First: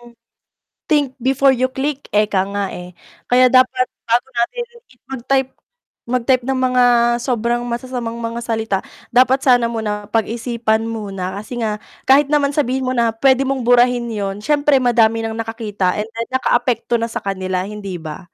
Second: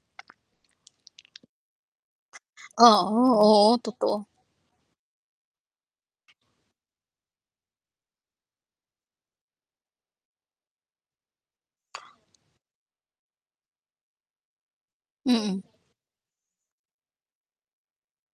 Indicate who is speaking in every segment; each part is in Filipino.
Speaker 1: Hmm. Think before you click, ika nga, eh.
Speaker 2: Oo,
Speaker 1: Kaya
Speaker 2: oo,
Speaker 1: dapat
Speaker 2: totoo.
Speaker 1: bago natin i mag-type mag-type ng mga sobrang masasamang mga salita, dapat sana muna pag-isipan muna kasi nga kahit naman sabihin mo na pwede mong burahin yun, siyempre madami ng
Speaker 2: Mm.
Speaker 1: nakakita and then nakaapekto na sa kanila, hindi ba?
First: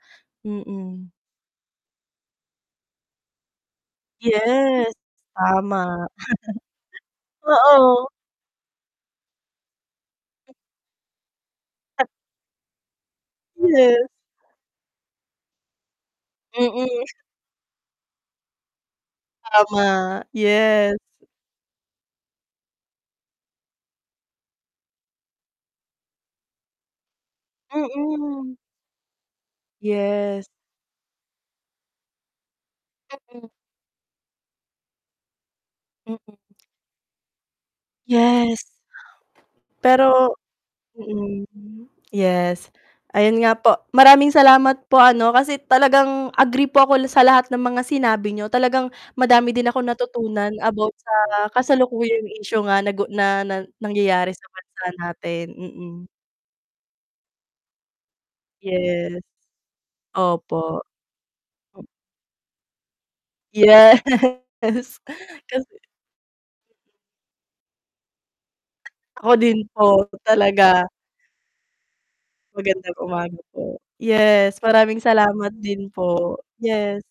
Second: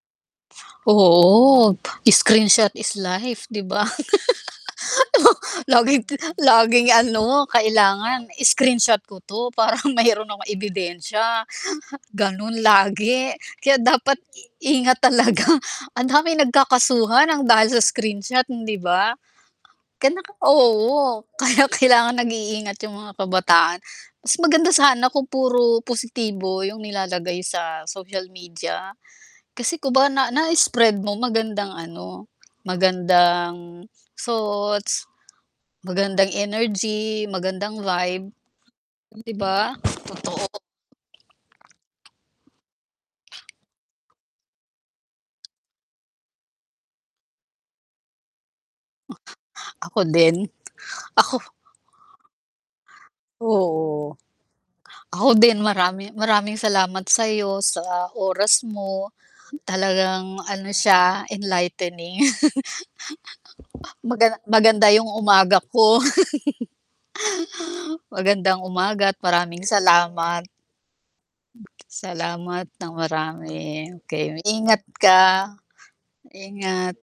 Speaker 1: Mm.
Speaker 2: Oo, screenshot is life 'di ba.
Speaker 1: Yes,
Speaker 2: Oo, laging
Speaker 1: tama.
Speaker 2: ti laging ano,
Speaker 1: Oo.
Speaker 2: kailangan screenshot ko 'to para meron akong
Speaker 1: M
Speaker 2: ebidensya.
Speaker 1: A
Speaker 2: Gano’n lagi kaya
Speaker 1: Yes.
Speaker 2: dapat i ingat talaga. Ang daming
Speaker 1: Mm.
Speaker 2: nagkakasuhan ng dahil sa screenshot, hindi ba? Ka
Speaker 1: Tama,
Speaker 2: naka
Speaker 1: yes.
Speaker 2: oo, kaya kailangan nag-iingat yung mga kabataan. Mas maganda sana kung puro positibo yung nilalagay sa social
Speaker 1: Mm.
Speaker 2: media. Kasi kumbaga na
Speaker 1: Yes.
Speaker 2: na-spread mo magandang ano,
Speaker 1: Mm.
Speaker 2: magandang thoughts,
Speaker 1: Mm.
Speaker 2: magandang energy, magandang vibe.
Speaker 1: Yes.
Speaker 2: ‘Di ba,
Speaker 1: Pero
Speaker 2: totoo.
Speaker 1: mm, yes ayun nga po. Maraming salamat po ano, kasi talagang agree po ako l sa lahat ng mga sinabi niyo, talagang madami din akong
Speaker 2: Ako din.
Speaker 1: natutunan about sa
Speaker 2: Ako
Speaker 1: kasalukuyang issue nga nagu na nang
Speaker 2: Oo.
Speaker 1: nangyayari sa bansa
Speaker 2: Ako
Speaker 1: natin.
Speaker 2: din
Speaker 1: Mm.
Speaker 2: marami maraming salamat sa’yo, sa oras mo,
Speaker 1: Yes.
Speaker 2: talagang ano
Speaker 1: Opo.
Speaker 2: siya
Speaker 1: O
Speaker 2: enlightening
Speaker 1: Yes,
Speaker 2: Magana maganda yung umaga
Speaker 1: kasi mm.
Speaker 2: ko. Magandang umaga at
Speaker 1: Ako din
Speaker 2: maraming
Speaker 1: po
Speaker 2: salamat.
Speaker 1: talaga.
Speaker 2: Salamat nang
Speaker 1: Magandang umaga po.
Speaker 2: marami. Okey,
Speaker 1: Yes,
Speaker 2: ingat
Speaker 1: maraming
Speaker 2: ka.
Speaker 1: salamat din po.
Speaker 2: Ingat.
Speaker 1: Yes.